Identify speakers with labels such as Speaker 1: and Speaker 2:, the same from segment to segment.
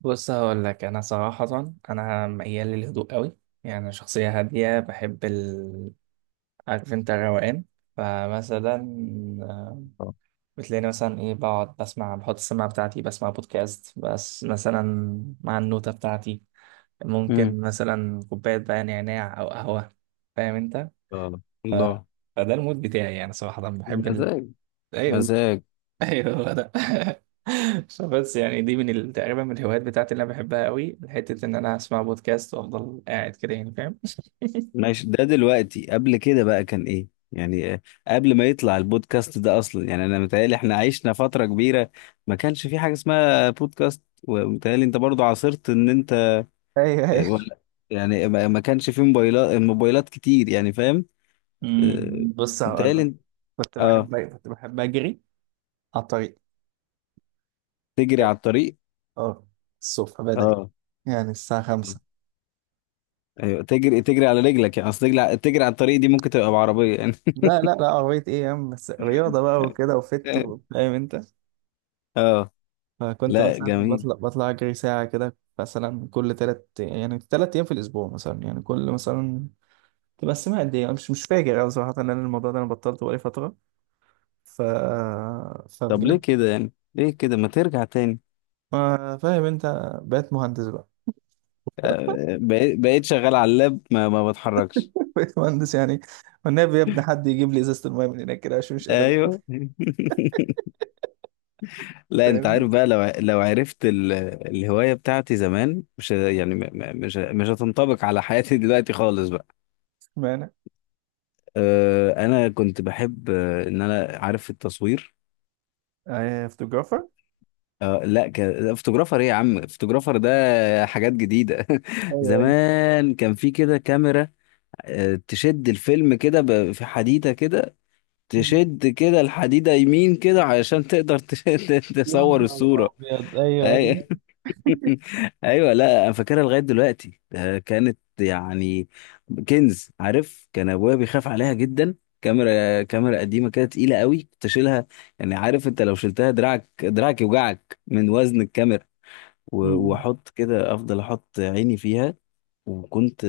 Speaker 1: بص هقول لك انا صراحه، انا ميال للهدوء قوي. يعني أنا شخصيه هاديه، بحب ال، عارف انت، الروقان. فمثلا آه،
Speaker 2: آه.
Speaker 1: بتلاقيني مثلا ايه، بقعد بسمع، بحط السماعه بتاعتي بسمع بودكاست، بس مثلا مع النوته بتاعتي
Speaker 2: امم
Speaker 1: ممكن مثلا كوبايه بقى نعناع او قهوه. فاهم انت.
Speaker 2: آه.
Speaker 1: ف...
Speaker 2: الله.
Speaker 1: فده المود بتاعي، يعني صراحه بحب ال...
Speaker 2: مزاج،
Speaker 1: ايوه،
Speaker 2: مزاج.
Speaker 1: ايوه هو ده. فبس يعني دي تقريبا من الهوايات بتاعتي اللي انا بحبها قوي، حته ان انا اسمع بودكاست وافضل قاعد كده يعني. فاهم؟
Speaker 2: ماشي، ده دلوقتي قبل كده بقى كان ايه يعني؟ قبل ما يطلع البودكاست ده اصلا، يعني انا متهيألي احنا عشنا فترة كبيرة ما كانش في حاجة اسمها بودكاست، ومتهيألي انت برضو عاصرت ان انت
Speaker 1: ايوه ايوه.
Speaker 2: ولا؟ يعني ما كانش في موبايلات كتير يعني، فاهم؟ آه،
Speaker 1: امم، بص هقول
Speaker 2: متهيألي
Speaker 1: لك،
Speaker 2: انت-
Speaker 1: كنت
Speaker 2: اه،
Speaker 1: بحب كنت بحب اجري على الطريق.
Speaker 2: تجري على الطريق.
Speaker 1: اه، الصبح بدري،
Speaker 2: اه،
Speaker 1: يعني الساعة 5.
Speaker 2: ايوه تجري، على رجلك يعني؟ اصل تجري على الطريق دي ممكن تبقى بعربية يعني.
Speaker 1: لا لا لا، عربية ايه يا عم، بس رياضة بقى وكده فاهم انت.
Speaker 2: اه،
Speaker 1: فكنت
Speaker 2: لا
Speaker 1: مثلا
Speaker 2: جميل.
Speaker 1: بطلع اجري ساعة كده مثلا، كل تلات يعني تلات ايام في الاسبوع مثلا، يعني كل مثلا تبقى السماء قد ايه، مش فاكر أوي صراحة. ان انا الموضوع ده انا بطلته بقالي فترة. ف
Speaker 2: طب ليه
Speaker 1: فبجد،
Speaker 2: كده يعني؟ ليه كده ما ترجع تاني؟
Speaker 1: ما فاهم انت، بقيت مهندس بقى.
Speaker 2: بقيت، شغال على اللاب، ما بتحركش.
Speaker 1: بقيت مهندس يعني. والنبي يا ابني حد يجيب لي ازازة المايه من هناك كده عشان مش قادر أجيبها.
Speaker 2: ايوه. لا انت
Speaker 1: فاهمني
Speaker 2: عارف بقى، لو لو عرفت الهوايه بتاعتي زمان، مش ه- يعني م- م- مش ه- مش هتنطبق على حياتي دلوقتي خالص بقى.
Speaker 1: معنى؟
Speaker 2: انا كنت بحب، ان انا عارف، التصوير.
Speaker 1: آه فوتوغرافر.
Speaker 2: آه لا ك... فوتوغرافر ايه يا عم؟ فوتوغرافر ده حاجات جديده.
Speaker 1: ايوه ايوه.
Speaker 2: زمان كان في كده كاميرا، تشد الفيلم كده في حديده كده،
Speaker 1: مم.
Speaker 2: تشد كده الحديدة يمين كده علشان تقدر تشد
Speaker 1: يا
Speaker 2: تصور
Speaker 1: نهار
Speaker 2: الصورة.
Speaker 1: ابيض، ايوه ايوه.
Speaker 2: أي... ايوه، لا انا فاكرها لغاية دلوقتي. ده كانت يعني كنز، عارف؟ كان ابويا بيخاف عليها جدا. كاميرا قديمة كده تقيلة قوي، كنت اشيلها يعني، عارف انت، لو شلتها دراعك، يوجعك من وزن الكاميرا. و-
Speaker 1: مم.
Speaker 2: واحط كده، افضل احط عيني فيها. وكنت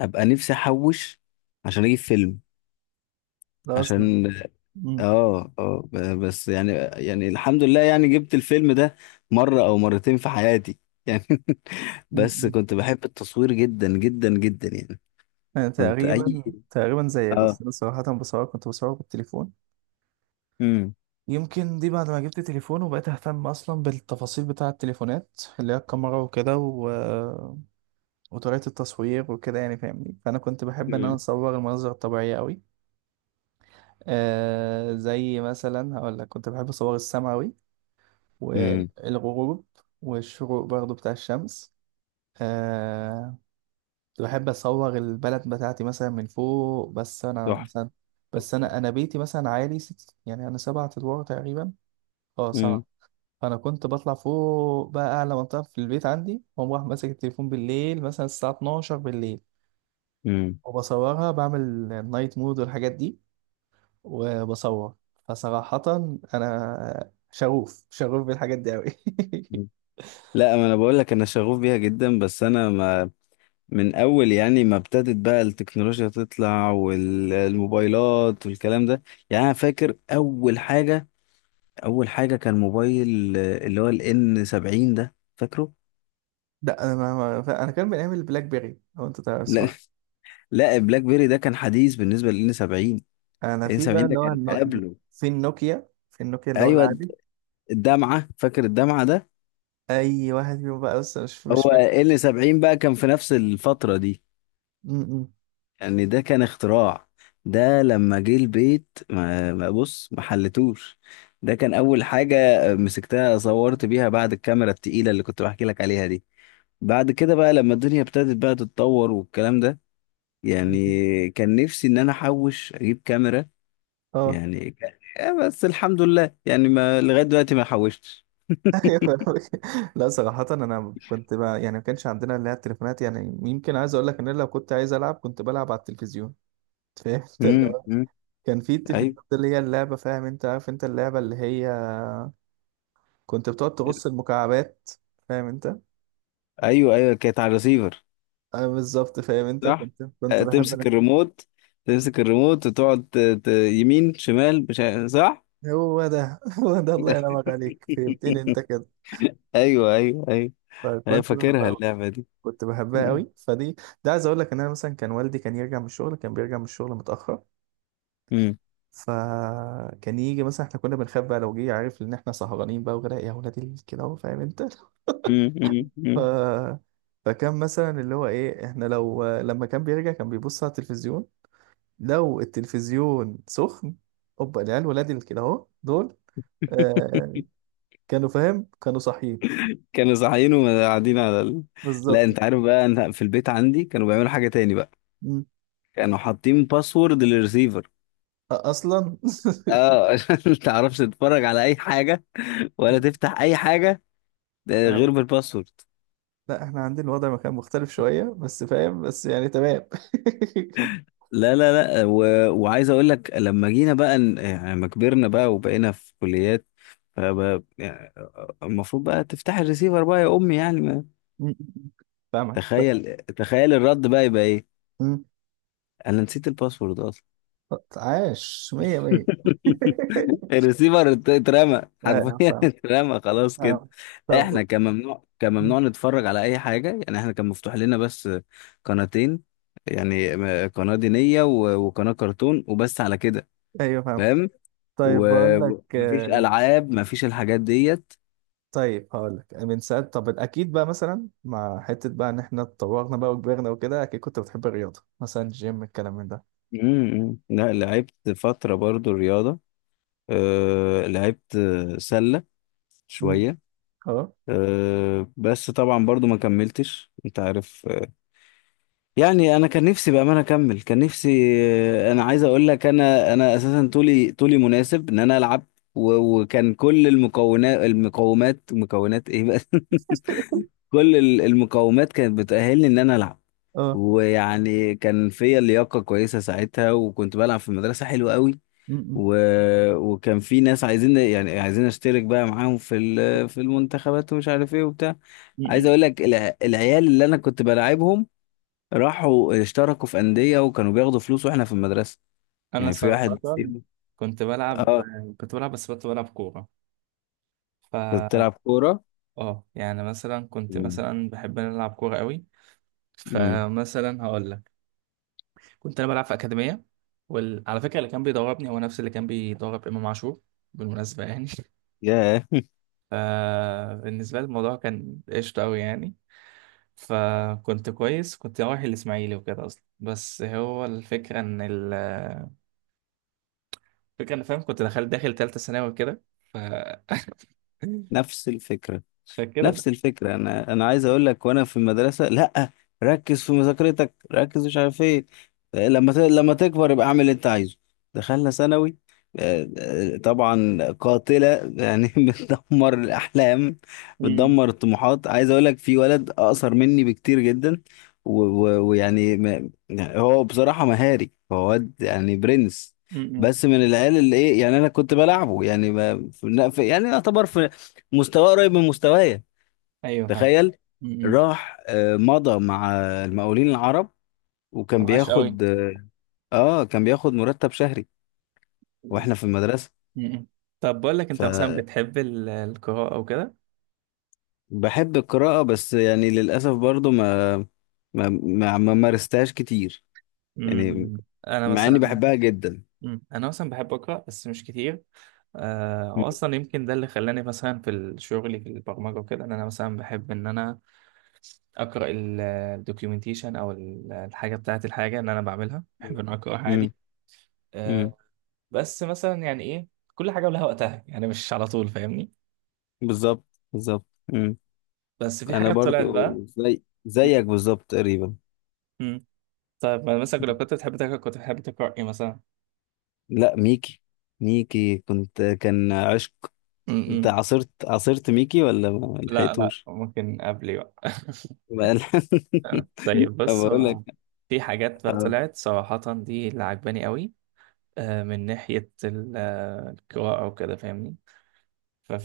Speaker 2: ابقى نفسي احوش عشان اجيب فيلم،
Speaker 1: ده اصلا.
Speaker 2: عشان
Speaker 1: مم.
Speaker 2: اه اه ب- بس يعني، يعني الحمد لله يعني، جبت الفيلم ده مرة او مرتين في حياتي يعني. بس
Speaker 1: مم.
Speaker 2: كنت بحب التصوير جدا جدا جدا يعني.
Speaker 1: انا
Speaker 2: كنت
Speaker 1: تقريبا،
Speaker 2: اي
Speaker 1: تقريبا زيك، بس
Speaker 2: اه.
Speaker 1: انا صراحة بصور، كنت بصور بالتليفون.
Speaker 2: امم،
Speaker 1: يمكن دي بعد ما جبت تليفون وبقيت اهتم اصلا بالتفاصيل بتاع التليفونات، اللي هي الكاميرا وكده و... وطريقة التصوير وكده، يعني فاهمني. فانا كنت بحب ان انا
Speaker 2: امم،
Speaker 1: اصور المناظر الطبيعية قوي. آه، زي مثلا هقول لك، كنت بحب اصور السما قوي،
Speaker 2: امم.
Speaker 1: والغروب، والشروق برضو بتاع الشمس. آه، كنت بحب اصور البلد بتاعتي مثلا من فوق. بس انا
Speaker 2: تحفة.
Speaker 1: مثلا، بس انا بيتي مثلا عالي ست، يعني انا 7 ادوار تقريبا. اه
Speaker 2: امم،
Speaker 1: 7. فانا كنت بطلع فوق بقى، اعلى منطقه في البيت عندي، واقوم رايح ماسك التليفون بالليل، مثلا الساعه 12 بالليل،
Speaker 2: امم.
Speaker 1: وبصورها، بعمل نايت مود والحاجات دي، وبصور. فصراحه انا شغوف بالحاجات دي قوي.
Speaker 2: لا ما انا بقول لك، انا شغوف بيها جدا، بس انا ما، من اول يعني ما ابتدت بقى التكنولوجيا تطلع والموبايلات والكلام ده. يعني انا فاكر اول حاجة، اول حاجه كان موبايل، اللي هو الان 70، ده فاكره.
Speaker 1: لا انا انا كان بنعمل بلاك بيري، لو انت تعرف
Speaker 2: لا.
Speaker 1: اسمها.
Speaker 2: لا بلاك بيري ده كان حديث بالنسبه للان 70.
Speaker 1: انا
Speaker 2: الان
Speaker 1: في بقى
Speaker 2: 70 ده
Speaker 1: اللي هو
Speaker 2: كان
Speaker 1: النو...
Speaker 2: قبله.
Speaker 1: في النوكيا، في النوكيا اللي هو
Speaker 2: ايوه،
Speaker 1: العادي.
Speaker 2: الدمعه، فاكر الدمعه ده؟
Speaker 1: اي واحد فيهم بقى، بس مش
Speaker 2: هو
Speaker 1: مش فاكر.
Speaker 2: ان 70 بقى كان في نفس الفتره دي.
Speaker 1: م-
Speaker 2: يعني ده كان اختراع. ده لما جه البيت، بص، ما حلتوش. ده كان اول حاجه مسكتها صورت بيها بعد الكاميرا التقيله اللي كنت بحكي لك عليها دي. بعد كده بقى لما الدنيا ابتدت بقى تتطور والكلام ده،
Speaker 1: م.
Speaker 2: يعني كان نفسي ان انا احوش اجيب كاميرا.
Speaker 1: اه.
Speaker 2: يعني كان... بس الحمد لله، يعني ما لغايه دلوقتي ما حوشتش.
Speaker 1: أيوة، فاهمك. لا صراحة أنا كنت بقى، يعني ما كانش عندنا اللي هي التليفونات، يعني يمكن عايز أقول لك إن أنا لو كنت عايز ألعب كنت بلعب على التلفزيون. فاهم أنت؟ اللي
Speaker 2: امم،
Speaker 1: هو
Speaker 2: أمم.
Speaker 1: كان في التلفزيون
Speaker 2: ايوه،
Speaker 1: ده، اللي هي اللعبة، فاهم أنت، عارف أنت اللعبة اللي هي كنت بتقعد تغص المكعبات، فاهم أنت؟
Speaker 2: ايوه، ايوه كانت على الريسيفر.
Speaker 1: أه بالظبط، فاهم أنت.
Speaker 2: صح،
Speaker 1: كنت بحب أنا.
Speaker 2: تمسك الريموت، وتقعد يمين شمال مش عارف- صح.
Speaker 1: هو ده. هو ده، الله ينعمك عليك، فهمتني أنت كده.
Speaker 2: ايوه، ايوه، ايوه. ايوه
Speaker 1: فكنت بحبها
Speaker 2: فاكرها
Speaker 1: أوي.
Speaker 2: اللعبه دي.
Speaker 1: كنت بحبها
Speaker 2: أمم.
Speaker 1: أوي فدي. ده عايز أقول لك إن أنا مثلا كان والدي كان يرجع من الشغل، كان بيرجع من الشغل متأخر.
Speaker 2: أمم.
Speaker 1: فكان يجي مثلا، احنا كنا بنخاف بقى لو جه، عارف ان احنا سهرانين بقى وكده، يا ولاد ال- كده اهو، فاهم انت.
Speaker 2: أمم. أمم. أمم.
Speaker 1: ف... فكان مثلا اللي هو ايه، احنا لو لما كان بيرجع كان بيبص على التلفزيون، لو التلفزيون سخن، اوبا العيال ولاد ال- كده اهو دول. آه، كانوا فاهم، كانوا صاحيين.
Speaker 2: كانوا صاحيين وقاعدين على لا
Speaker 1: بالظبط.
Speaker 2: انت عارف بقى، انا في البيت عندي كانوا بيعملوا حاجه تاني بقى.
Speaker 1: مم.
Speaker 2: كانوا حاطين باسورد للريسيفر.
Speaker 1: أ- اصلا.
Speaker 2: اه عشان ما تعرفش تتفرج على اي حاجه، ولا تفتح اي حاجه، ده غير
Speaker 1: فاهمك.
Speaker 2: بالباسورد.
Speaker 1: لا احنا عندنا الوضع ما كان مختلف شوية، بس فاهم، بس يعني تمام.
Speaker 2: لا لا لا، وعايز اقول لك، لما جينا بقى يعني لما كبرنا بقى وبقينا في كليات، فبقى يعني المفروض بقى تفتح الريسيفر بقى يا امي، يعني ما...
Speaker 1: مم. فاهمك.
Speaker 2: تخيل، الرد بقى يبقى ايه؟ انا نسيت الباسورد اصلا.
Speaker 1: عاش، مية مية.
Speaker 2: الريسيفر اترمى
Speaker 1: ايوه
Speaker 2: حرفيا،
Speaker 1: فاهم.
Speaker 2: اترمى خلاص كده.
Speaker 1: آه. طب.
Speaker 2: احنا كان ممنوع، نتفرج على اي حاجه. يعني احنا كان مفتوح لنا بس قناتين، يعني قناه دينيه، وقناه كرتون، وبس على كده.
Speaker 1: ايوه فاهم.
Speaker 2: فاهم؟
Speaker 1: طيب بقول لك،
Speaker 2: ومفيش العاب، مفيش الحاجات ديت.
Speaker 1: طيب هقول لك من ساعات، طب اكيد بقى مثلا مع حته بقى ان احنا اتطورنا بقى وكبرنا وكده، اكيد كنت بتحب الرياضه مثلا، جيم، الكلام من ده.
Speaker 2: امم. لا لعبت فتره برضو رياضه، أه لعبت سله
Speaker 1: مم.
Speaker 2: شويه.
Speaker 1: اه.
Speaker 2: أه بس طبعا برضو ما كملتش، انت عارف يعني. انا كان نفسي بامانه اكمل، كان نفسي. انا عايز اقول لك، انا اساسا طولي، مناسب ان انا العب. وكان كل المكونات، المقومات، مكونات ايه بقى؟ كل المقومات كانت بتأهلني ان انا العب.
Speaker 1: اه.
Speaker 2: ويعني كان فيا لياقه كويسه ساعتها، وكنت بلعب في المدرسه حلو قوي.
Speaker 1: مم.
Speaker 2: و... وكان في ناس عايزين، يعني عايزين اشترك بقى معاهم في في المنتخبات ومش عارف ايه وبتاع. عايز
Speaker 1: م-م.
Speaker 2: اقول لك العيال اللي انا كنت بلاعبهم، راحوا اشتركوا في أندية وكانوا بياخدوا فلوس، واحنا في المدرسة.
Speaker 1: انا
Speaker 2: يعني في واحد
Speaker 1: صراحة
Speaker 2: فيهم-
Speaker 1: كنت بلعب،
Speaker 2: اه
Speaker 1: كنت بلعب، بس كنت بلعب كورة.
Speaker 2: كنت بتلعب
Speaker 1: ف
Speaker 2: كورة.
Speaker 1: اه يعني مثلا كنت
Speaker 2: مم.
Speaker 1: مثلا بحب أن أنا العب كورة قوي.
Speaker 2: مم.
Speaker 1: فمثلا هقول لك، كنت انا بلعب في اكاديميه، وعلى فكره اللي كان بيدربني هو نفس اللي كان بيدرب امام عاشور، بالمناسبه يعني.
Speaker 2: ياه.
Speaker 1: فبالنسبه لي الموضوع كان قشطه قوي يعني. فكنت كويس، كنت رايح الاسماعيلي وكده اصلا. بس هو الفكره ان ال، الفكره ان، فاهم، كنت دخلت داخل ثالثه ثانوي وكده. ف
Speaker 2: نفس الفكرة،
Speaker 1: فكده
Speaker 2: نفس
Speaker 1: بقى.
Speaker 2: الفكرة. أنا، عايز أقول لك، وأنا في المدرسة، لأ، ركز في مذاكرتك، مش عارف إيه، لما تكبر يبقى اعمل اللي أنت عايزه. دخلنا ثانوي، طبعا قاتلة يعني. بتدمر الأحلام،
Speaker 1: م-
Speaker 2: بتدمر الطموحات. عايز أقول لك في ولد أقصر مني بكتير جدا، و- و- ويعني ما... يعني هو بصراحة مهاري، هو واد يعني برنس،
Speaker 1: م- م.
Speaker 2: بس من العيال اللي إيه، يعني أنا كنت بلعبه يعني، ما... في... يعني يعتبر في مستواه قريب من مستوايا.
Speaker 1: ايوه فاهم.
Speaker 2: تخيل،
Speaker 1: م- م.
Speaker 2: راح مضى مع المقاولين العرب،
Speaker 1: ما
Speaker 2: وكان
Speaker 1: معاش قوي.
Speaker 2: بياخد اه كان بياخد مرتب شهري،
Speaker 1: م-
Speaker 2: واحنا في المدرسة.
Speaker 1: م. طب بقول لك انت مثلا بتحب القراءه وكده؟
Speaker 2: فبحب القراءة، بس يعني للأسف برضو ما مارستهاش كتير،
Speaker 1: م-
Speaker 2: يعني،
Speaker 1: م. انا
Speaker 2: مع اني
Speaker 1: مثلا.
Speaker 2: بحبها جدا.
Speaker 1: مم. انا مثلا بحب اقرا بس مش كتير. آه،
Speaker 2: م-
Speaker 1: واصلا يمكن ده اللي خلاني مثلا في الشغل في البرمجه وكده، ان انا مثلا بحب ان انا اقرا الدوكيومنتيشن، او الحاجه بتاعه، الحاجه اللي انا بعملها بحب
Speaker 2: م-
Speaker 1: ان أنا اقراها
Speaker 2: م-
Speaker 1: عادي.
Speaker 2: م.
Speaker 1: آه، بس مثلا يعني ايه، كل حاجه ولها وقتها يعني، مش على طول، فاهمني.
Speaker 2: بالظبط، بالظبط. م.
Speaker 1: بس في
Speaker 2: انا
Speaker 1: حاجه طلعت بقى.
Speaker 2: برضو زي
Speaker 1: مم.
Speaker 2: زيك بالظبط تقريبا.
Speaker 1: مم. طيب ما مثلا، لو كنت بتحب تقرا، كنت بتحب تقرا ايه مثلا؟
Speaker 2: لا ميكي، ميكي كنت كان عشق.
Speaker 1: مم.
Speaker 2: انت
Speaker 1: مم.
Speaker 2: عاصرت، ميكي ولا ما
Speaker 1: لا لا،
Speaker 2: لحقتوش؟
Speaker 1: ممكن قبلي بقى.
Speaker 2: بقى لا.
Speaker 1: طيب
Speaker 2: طب
Speaker 1: بص،
Speaker 2: اقول لك.
Speaker 1: هو في حاجات بقى
Speaker 2: اه.
Speaker 1: طلعت صراحة دي اللي عجباني قوي، من ناحية القراءة وكده، فاهمني.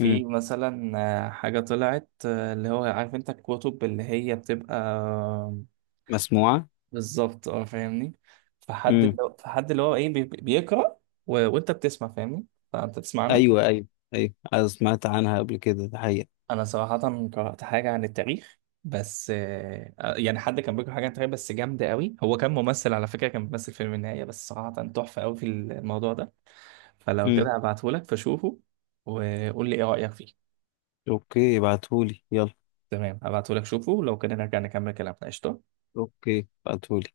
Speaker 2: مم.
Speaker 1: مثلا حاجة طلعت، اللي هو عارف انت الكتب اللي هي بتبقى،
Speaker 2: مسموعة.
Speaker 1: بالظبط، اه فاهمني. فحد
Speaker 2: امم.
Speaker 1: اللي هو فحد اللي هو ايه، بيقرأ، و... وانت بتسمع، فاهمني. فانت تسمعنا.
Speaker 2: ايوه، ايوه، ايوه أنا سمعت عنها قبل كده، ده حقيقة.
Speaker 1: انا صراحه قرات حاجه عن التاريخ، بس يعني حد كان بيقرا حاجه عن التاريخ بس جامده قوي، هو كان ممثل على فكره، كان بيمثل فيلم النهايه، بس صراحه تحفه قوي في الموضوع ده. فلو
Speaker 2: امم.
Speaker 1: كده هبعتهولك فشوفه وقول لي ايه رايك فيه.
Speaker 2: اوكي ابعتهولي يلا،
Speaker 1: تمام هبعتهولك، شوفه لو كده نرجع نكمل كلامنا، قشطه.
Speaker 2: اوكي ابعتهولي.